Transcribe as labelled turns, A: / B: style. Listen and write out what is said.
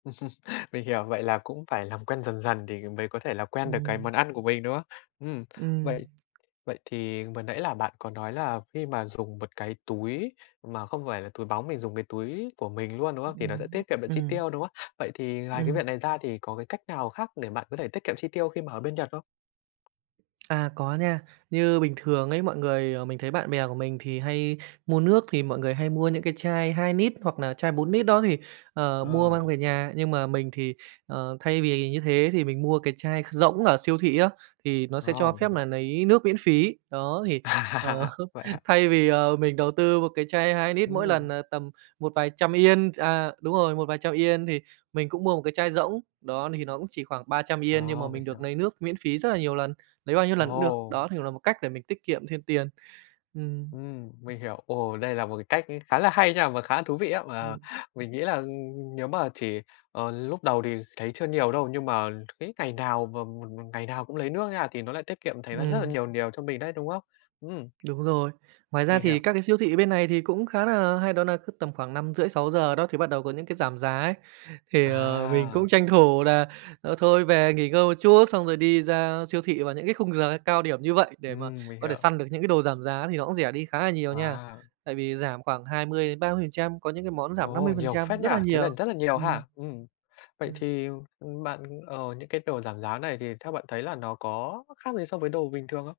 A: Mình hiểu, vậy là cũng phải làm quen dần dần thì mới có thể là quen được cái
B: Ừm.
A: món ăn của mình, đúng không? Ừm,
B: Ừm.
A: vậy vậy thì vừa nãy là bạn có nói là khi mà dùng một cái túi mà không phải là túi bóng, mình dùng cái túi của mình luôn, đúng không? Thì nó sẽ tiết
B: Ừm,
A: kiệm được chi
B: ừm.
A: tiêu, đúng không? Vậy thì ngoài cái
B: Ừm.
A: việc này ra thì có cái cách nào khác để bạn có thể tiết kiệm chi tiêu khi mà ở bên Nhật không?
B: À, có nha. Như bình thường ấy, mọi người mình thấy bạn bè của mình thì hay mua nước thì mọi người hay mua những cái chai 2 nít hoặc là chai 4 nít đó thì, ờ, mua
A: Ờ.
B: mang về nhà. Nhưng mà mình thì, ờ, thay vì như thế thì mình mua cái chai kh rỗng ở siêu thị á, thì nó sẽ
A: Ồ,
B: cho
A: mình
B: phép
A: hiểu.
B: nà lấy nước miễn phí. Đó, thì, ờ,
A: À, vậy hả?
B: thay vì, à, mình đầu tư một cái chai 2 nít mỗi lần
A: Ừm.
B: là tầm một vài trăm Yên à, đúng rồi, một vài trăm Yên thì mình cũng mua một cái chai rỗng, đó, thì nó cũng chỉ khoảng 300 Yên nhưng mà
A: Ờ, mình
B: mình được
A: hiểu.
B: nấy nước miễn phí rất là nhiều lần, lấy bao nhiêu lần cũng được.
A: Ồ!
B: Đó, thì là một cách để mình tiết kiệm thêm tiền. Ừm.
A: Ừm, mình hiểu. Ồ, đây là một cái cách khá là hay nha và khá là thú vị á, mà
B: Ừm.
A: mình nghĩ là nếu mà chỉ, ờ, lúc đầu thì thấy chưa nhiều đâu, nhưng mà cái ngày nào mà mà mà ngày nào cũng lấy nước nha thì nó lại tiết kiệm thành ra rất là
B: Ừm.
A: nhiều nhiều cho mình đấy, đúng không? Ừm.
B: Đúng rồi. Ngoài ra
A: Mình
B: thì
A: hiểu.
B: các cái siêu thị bên này thì cũng khá nà hay, đó nà cứ tầm khoảng 5:30- 6:00 đó thì bắt đầu có những cái giảm giá ấy, thì, ờ, mình cũng
A: À!
B: tranh thủ nà, ờ, thôi về nghỉ ngơi một chút, xong rồi đi ra siêu thị vào những cái khung giờ cao điểm như vậy để mà
A: Ừm, mình
B: có thể
A: hiểu.
B: săn được những cái đồ giảm giá, thì nó cũng rẻ đi khá là nhiều nha.
A: Wow!
B: Tại vì giảm khoảng 20-30%, có những cái món giảm năm mươi
A: Ồ,
B: phần
A: nhiều
B: trăm,
A: phết nhỉ!
B: rất là
A: Thế là
B: nhiều.
A: rất là nhiều
B: Ừm.
A: ha! Ừm, vậy
B: Ừm.
A: thì, ừm, bạn ờ, những cái đồ giảm giá này thì theo bạn thấy là nó có khác gì so với đồ bình thường không?